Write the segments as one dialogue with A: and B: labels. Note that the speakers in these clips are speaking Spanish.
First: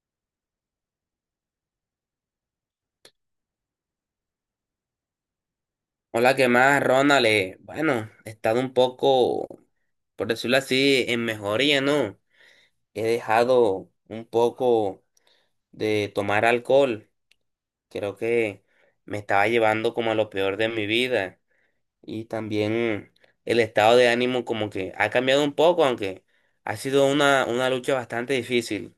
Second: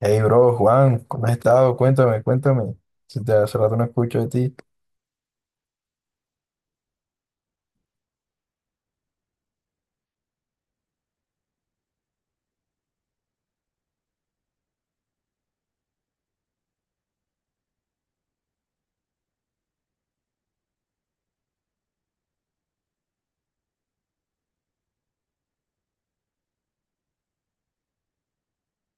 A: Hey, bro, Juan, ¿cómo has estado? Cuéntame, cuéntame. Si te hace rato no escucho de ti.
B: Hola, ¿qué más, Ronald? Bueno, he estado un poco, por decirlo así, en mejoría, ¿no? He dejado un poco de tomar alcohol. Creo que me estaba llevando como a lo peor de mi vida. Y también el estado de ánimo como que ha cambiado un poco, aunque ha sido una lucha bastante difícil.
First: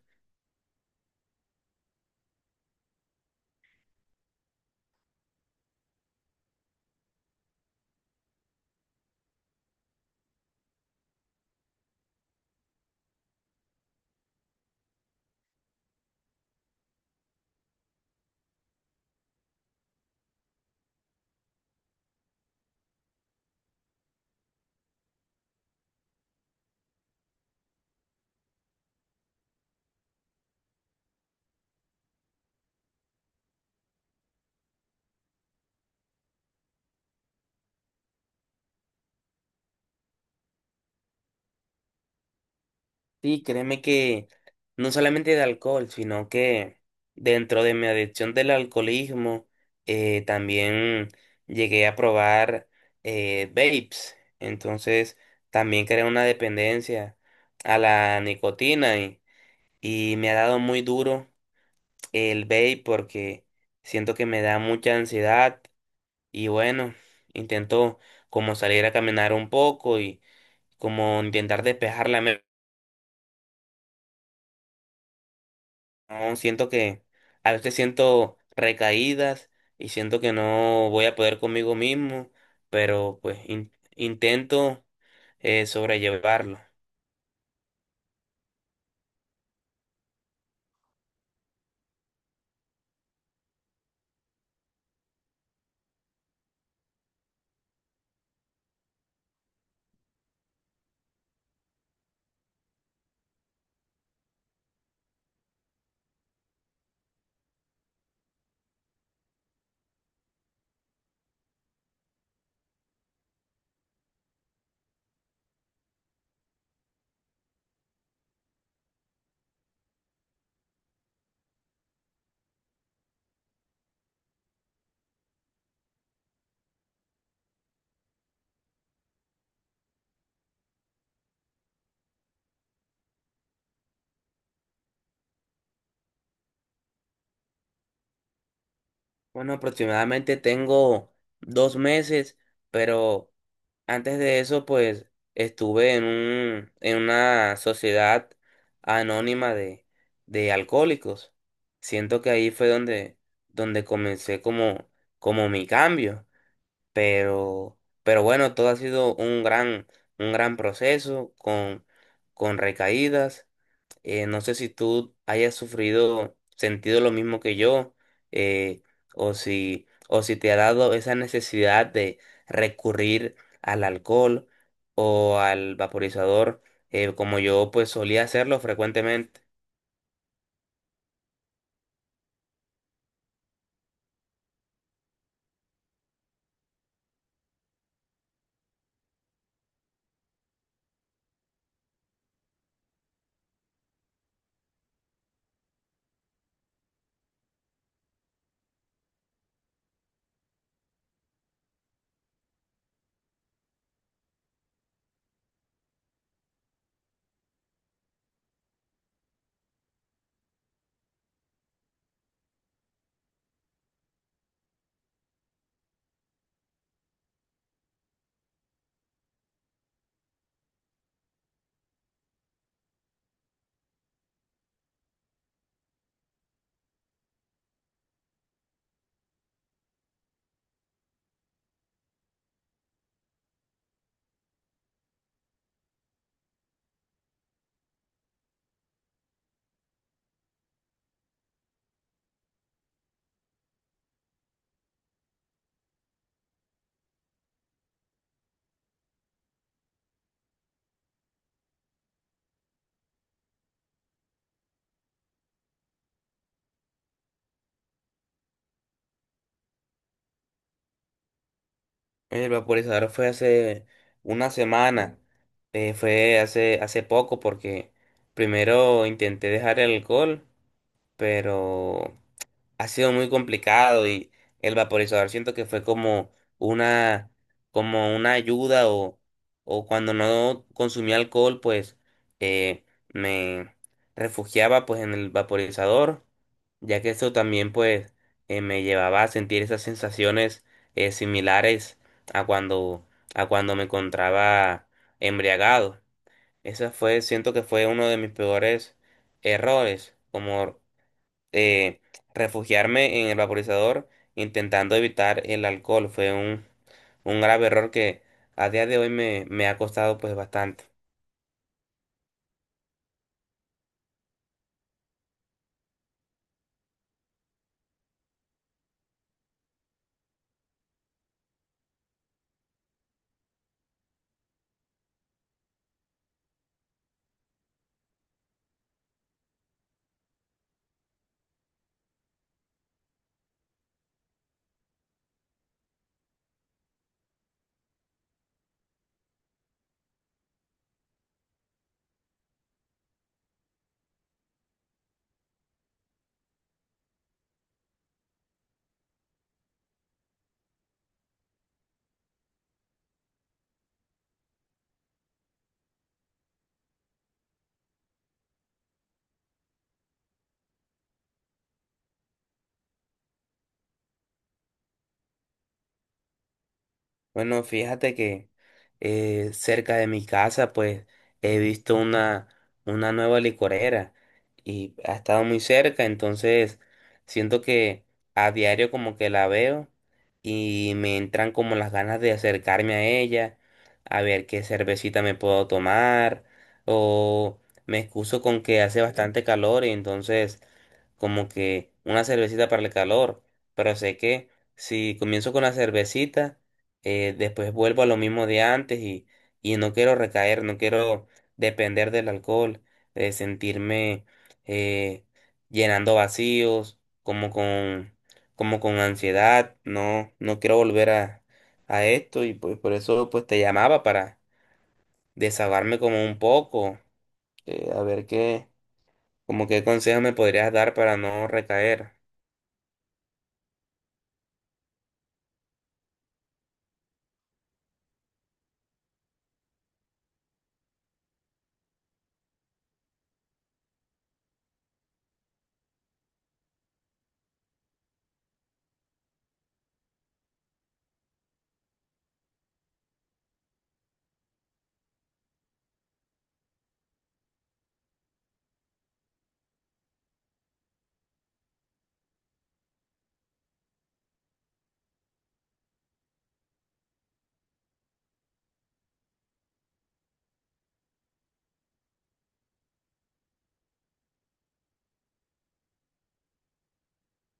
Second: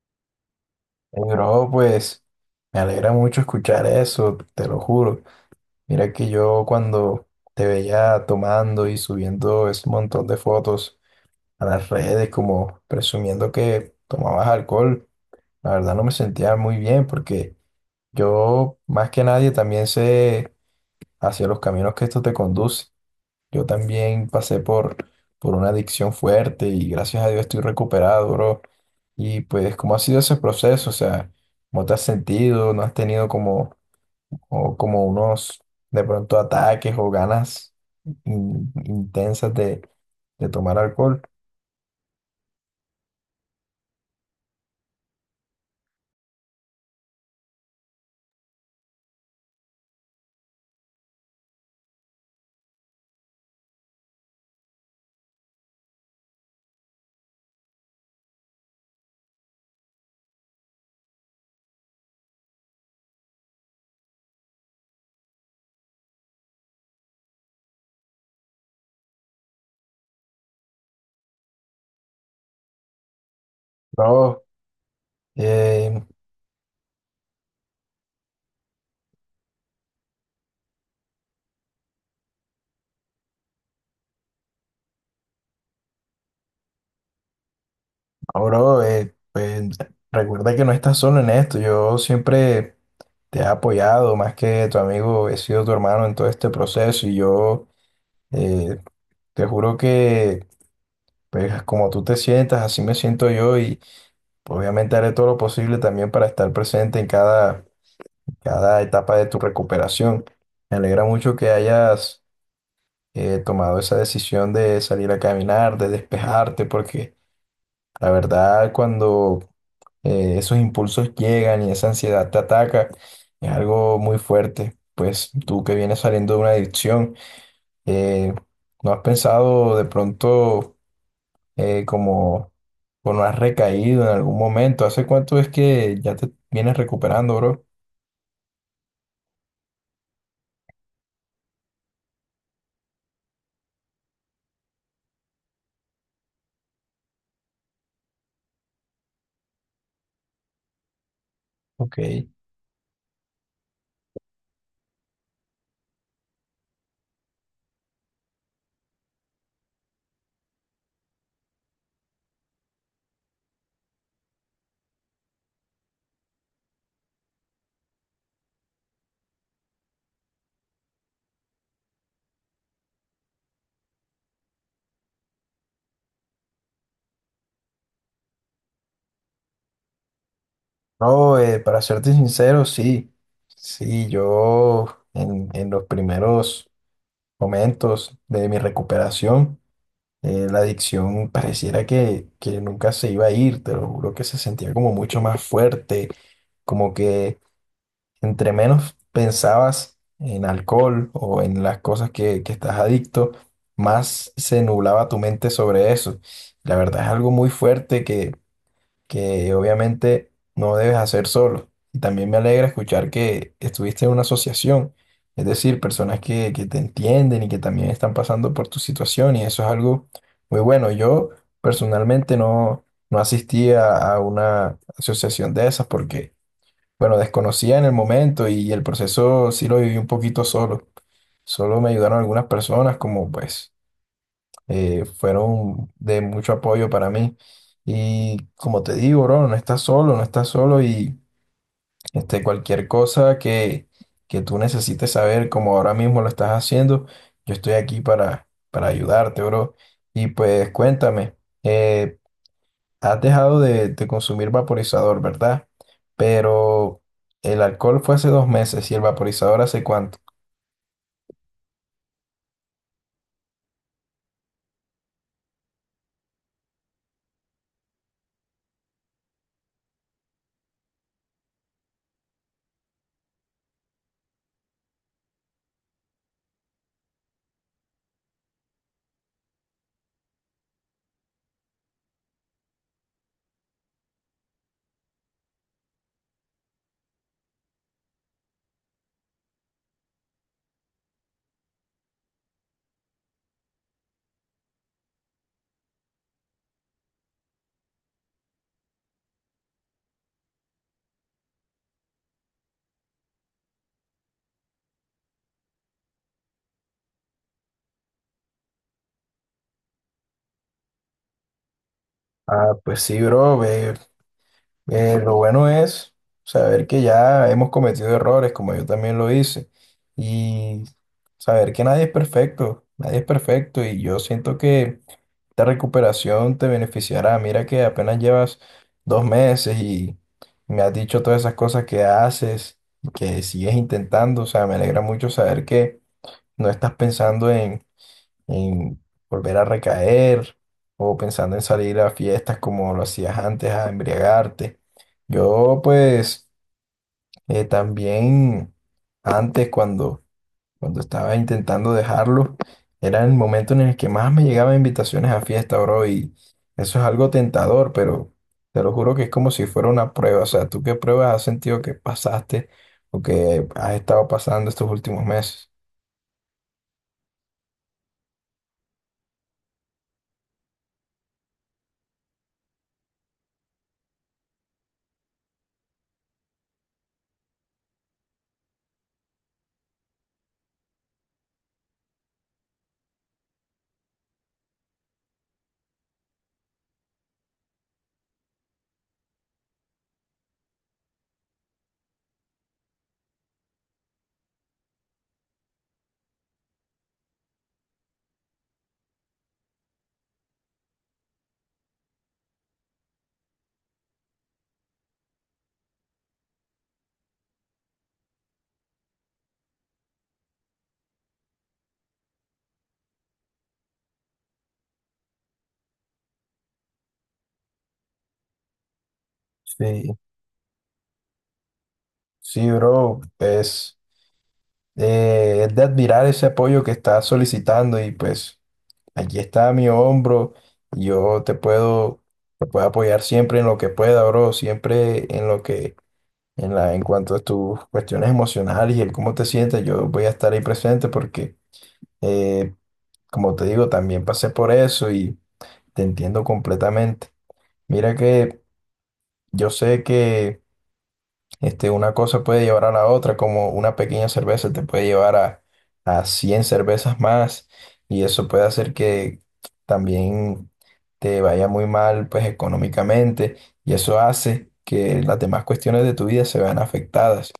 A: Hey, bro, pues me alegra mucho escuchar eso, te lo juro. Mira que yo cuando te veía tomando y subiendo ese montón de fotos a las redes, como presumiendo que tomabas alcohol, la verdad no me sentía muy bien porque yo, más que nadie, también sé hacia los caminos que esto te conduce. Yo también pasé por una adicción fuerte y gracias a Dios estoy recuperado, bro. Y pues, ¿cómo ha sido ese proceso? O sea, ¿cómo te has sentido? ¿No has tenido como, o como unos, de pronto, ataques o ganas intensas de tomar alcohol?
B: Sí, créeme que no solamente de alcohol, sino que dentro de mi adicción del alcoholismo, también llegué a probar vapes. Entonces, también creé una dependencia a la nicotina y me ha dado muy duro el vape porque siento que me da mucha ansiedad y bueno, intento como salir a caminar un poco y como intentar despejar la mente.
A: Bro, eh,
B: No, siento que a veces siento recaídas y siento que no voy a poder conmigo mismo, pero pues intento sobrellevarlo.
A: no, bro, pues, recuerda que no estás solo en esto. Yo siempre te he apoyado, más que tu amigo, he sido tu hermano en todo este proceso y yo... eh, Te juro que, pues, como tú te sientas, así me siento yo y obviamente haré todo lo posible también para estar presente en cada, cada etapa de tu recuperación. Me alegra mucho que hayas tomado esa decisión de salir a caminar, de despejarte, porque la verdad cuando esos impulsos llegan y esa ansiedad te ataca, es algo muy fuerte. Pues tú que vienes saliendo de una adicción, eh, ¿no has pensado de pronto... como, o no has recaído en algún momento? ¿Hace cuánto es que ya te vienes recuperando, bro?
B: Bueno, aproximadamente tengo dos meses, pero antes de eso pues estuve en en una sociedad anónima de alcohólicos.
A: Ok.
B: Siento que ahí fue donde comencé como mi cambio. Pero bueno, todo ha sido un un gran proceso con recaídas. No sé si tú hayas sufrido, sentido lo mismo que yo, eh, o si te ha dado esa necesidad de recurrir al alcohol o al vaporizador, como yo pues solía hacerlo frecuentemente.
A: No, para serte sincero, sí. Sí, yo en los primeros momentos de mi recuperación, la adicción pareciera que nunca se iba a ir, te lo juro que se sentía como mucho más fuerte, como que entre menos pensabas en alcohol o en las cosas que estás adicto, más se nublaba tu mente sobre eso. La verdad es algo muy fuerte que obviamente no debes hacer solo. Y también me alegra escuchar que estuviste en una asociación, es decir, personas que te entienden y que también están pasando por tu situación y eso es algo muy bueno. Yo personalmente no, no asistí a una asociación de esas porque... Bueno, desconocía en el momento y el proceso sí lo viví un poquito solo. Solo me ayudaron algunas personas, como pues fueron de mucho apoyo para mí. Y como te digo, bro, no estás solo, no estás solo y este, cualquier cosa que tú necesites saber, como ahora mismo lo estás haciendo, yo estoy aquí para ayudarte, bro. Y pues cuéntame, eh, ¿has dejado de consumir vaporizador, ¿verdad? Pero el alcohol fue hace 2 meses ¿y el vaporizador hace cuánto?
B: El vaporizador fue hace una semana, fue hace poco porque primero intenté dejar el alcohol, pero ha sido muy complicado y el vaporizador siento que fue como una, como una ayuda o cuando no consumía alcohol, pues eh, me refugiaba pues en el vaporizador, ya que esto también pues me llevaba a sentir esas sensaciones similares a cuando, a cuando me encontraba embriagado. Siento que fue uno de mis peores errores, como eh, refugiarme en el vaporizador intentando evitar el alcohol. Fue un grave error que a día de hoy me ha costado pues bastante.
A: Ah, pues sí, bro. Ve, lo bueno es saber que ya hemos cometido errores, como yo también lo hice, y saber que nadie es perfecto, nadie es perfecto, y yo siento que esta recuperación te beneficiará. Mira que apenas llevas 2 meses y me has dicho todas esas cosas que haces, que sigues intentando. O sea, me alegra mucho saber que no estás pensando en volver a recaer o pensando en salir a fiestas como lo hacías antes, a embriagarte. Yo pues también antes cuando estaba intentando dejarlo, era el momento en el que más me llegaban invitaciones a fiesta, bro, y eso es algo tentador, pero te lo juro que es como si fuera una prueba. O sea, ¿tú qué pruebas has sentido que pasaste o que has estado pasando estos últimos meses?
B: Bueno, fíjate que cerca de mi casa, pues he visto una nueva licorera y ha estado muy cerca, entonces siento que a diario como que la veo y me entran como las ganas de acercarme a ella, a ver qué cervecita me puedo tomar o me excuso con que hace bastante calor y entonces como que una cervecita para el calor, pero sé que si comienzo con la cervecita, después vuelvo a lo mismo de antes y no quiero recaer, no quiero depender del alcohol, sentirme eh, llenando vacíos, como con ansiedad, no, no quiero volver a esto y pues por eso pues te llamaba para desahogarme como un poco, eh, a ver qué, como qué
A: Sí,
B: consejo me podrías dar para no recaer.
A: sí, bro, pues es de admirar ese apoyo que estás solicitando y pues aquí está mi hombro, yo te puedo apoyar siempre en lo que pueda, bro, siempre en lo que en cuanto a tus cuestiones emocionales y el cómo te sientes, yo voy a estar ahí presente porque, eh, como te digo, también pasé por eso y te entiendo completamente. Mira que yo sé que este, una cosa puede llevar a la otra, como una pequeña cerveza te puede llevar a 100 cervezas más y eso puede hacer que también te vaya muy mal, pues, económicamente y eso hace que las demás cuestiones de tu vida se vean afectadas.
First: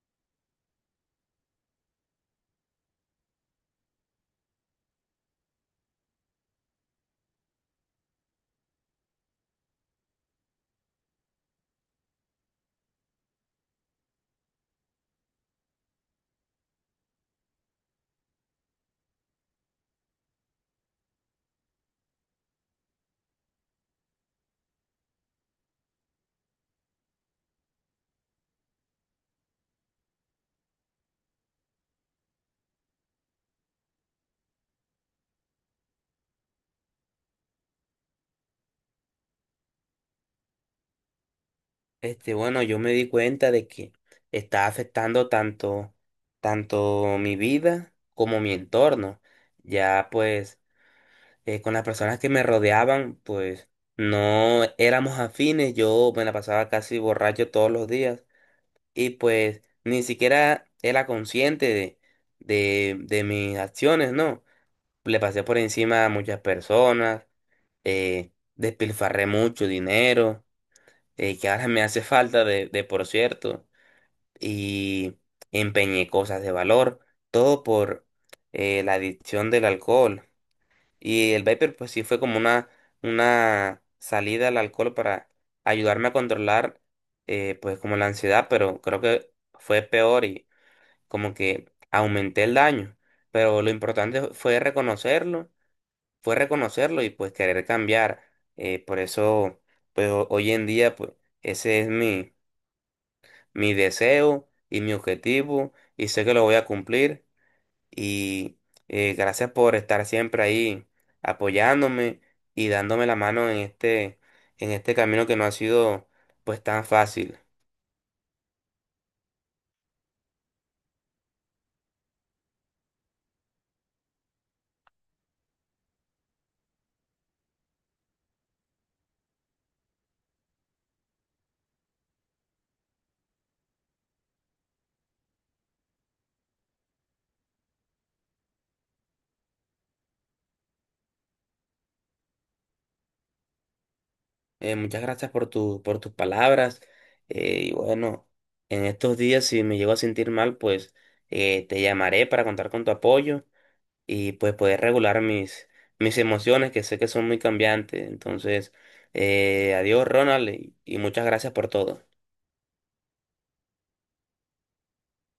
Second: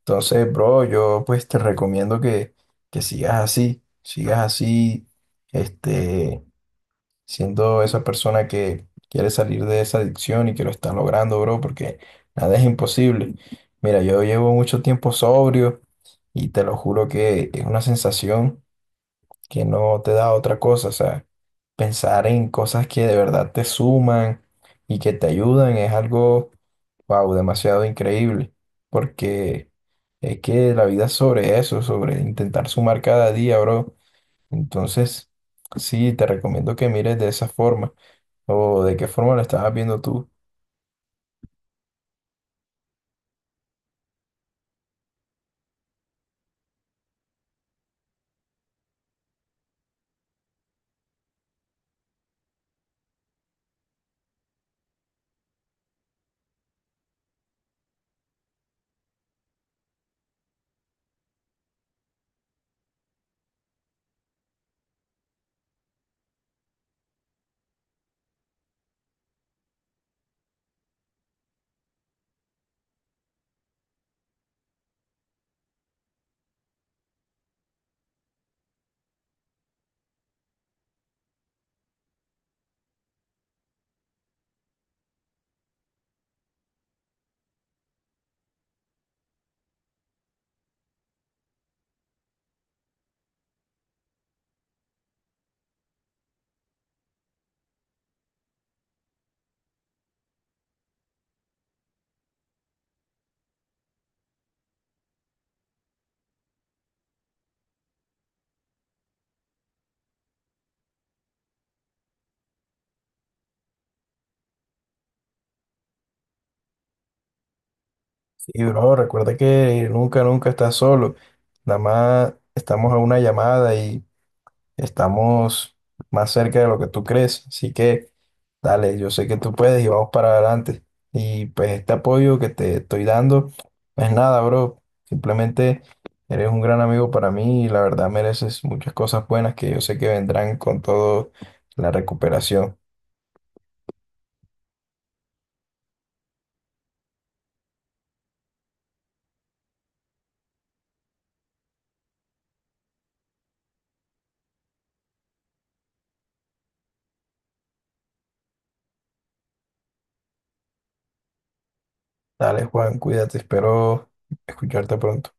A: Entonces, bro, yo pues te recomiendo que sigas así, este, siendo esa persona que quiere salir de esa adicción y que lo está logrando, bro, porque nada es imposible. Mira, yo llevo mucho tiempo sobrio y te lo juro que es una sensación que no te da otra cosa, o sea. Pensar en cosas que de verdad te suman y que te ayudan es algo, wow, demasiado increíble, porque es que la vida es sobre eso, sobre intentar sumar cada día, bro. Entonces, sí, te recomiendo que mires de esa forma o de qué forma lo estabas viendo tú.
B: Este, bueno, yo me di cuenta de que está afectando tanto, tanto mi vida como mi entorno. Ya pues, con las personas que me rodeaban, pues no éramos afines. Yo me la pasaba casi borracho todos los días. Y pues ni siquiera era consciente de mis acciones, ¿no? Le pasé por encima a muchas personas, despilfarré mucho dinero, que ahora me hace falta de por cierto y empeñé cosas de valor, todo por la adicción del alcohol. Y el vapor pues sí fue como una salida al alcohol para ayudarme a controlar pues como la ansiedad, pero creo que fue peor y como que aumenté el daño. Pero lo importante fue reconocerlo y pues querer cambiar. Por eso pues hoy en día pues ese es mi deseo y mi objetivo y sé que lo voy a cumplir y gracias por estar siempre ahí apoyándome y dándome la mano en este camino que no ha sido pues tan fácil.
A: Y, bro, recuerda que nunca, nunca estás solo. Nada más estamos a una llamada y estamos más cerca de lo que tú crees, así que dale, yo sé que tú puedes y vamos para adelante. Y pues este apoyo que te estoy dando, no es nada, bro. Simplemente eres un gran amigo para mí y la verdad mereces muchas cosas buenas que yo sé que vendrán con todo la recuperación.
B: Muchas gracias por tu por tus palabras, y bueno, en estos días si me llego a sentir mal pues te llamaré para contar con tu apoyo y pues poder regular mis emociones que sé que son muy cambiantes. Entonces, adiós Ronald y muchas gracias por todo.
A: Dale, Juan, cuídate, espero escucharte pronto.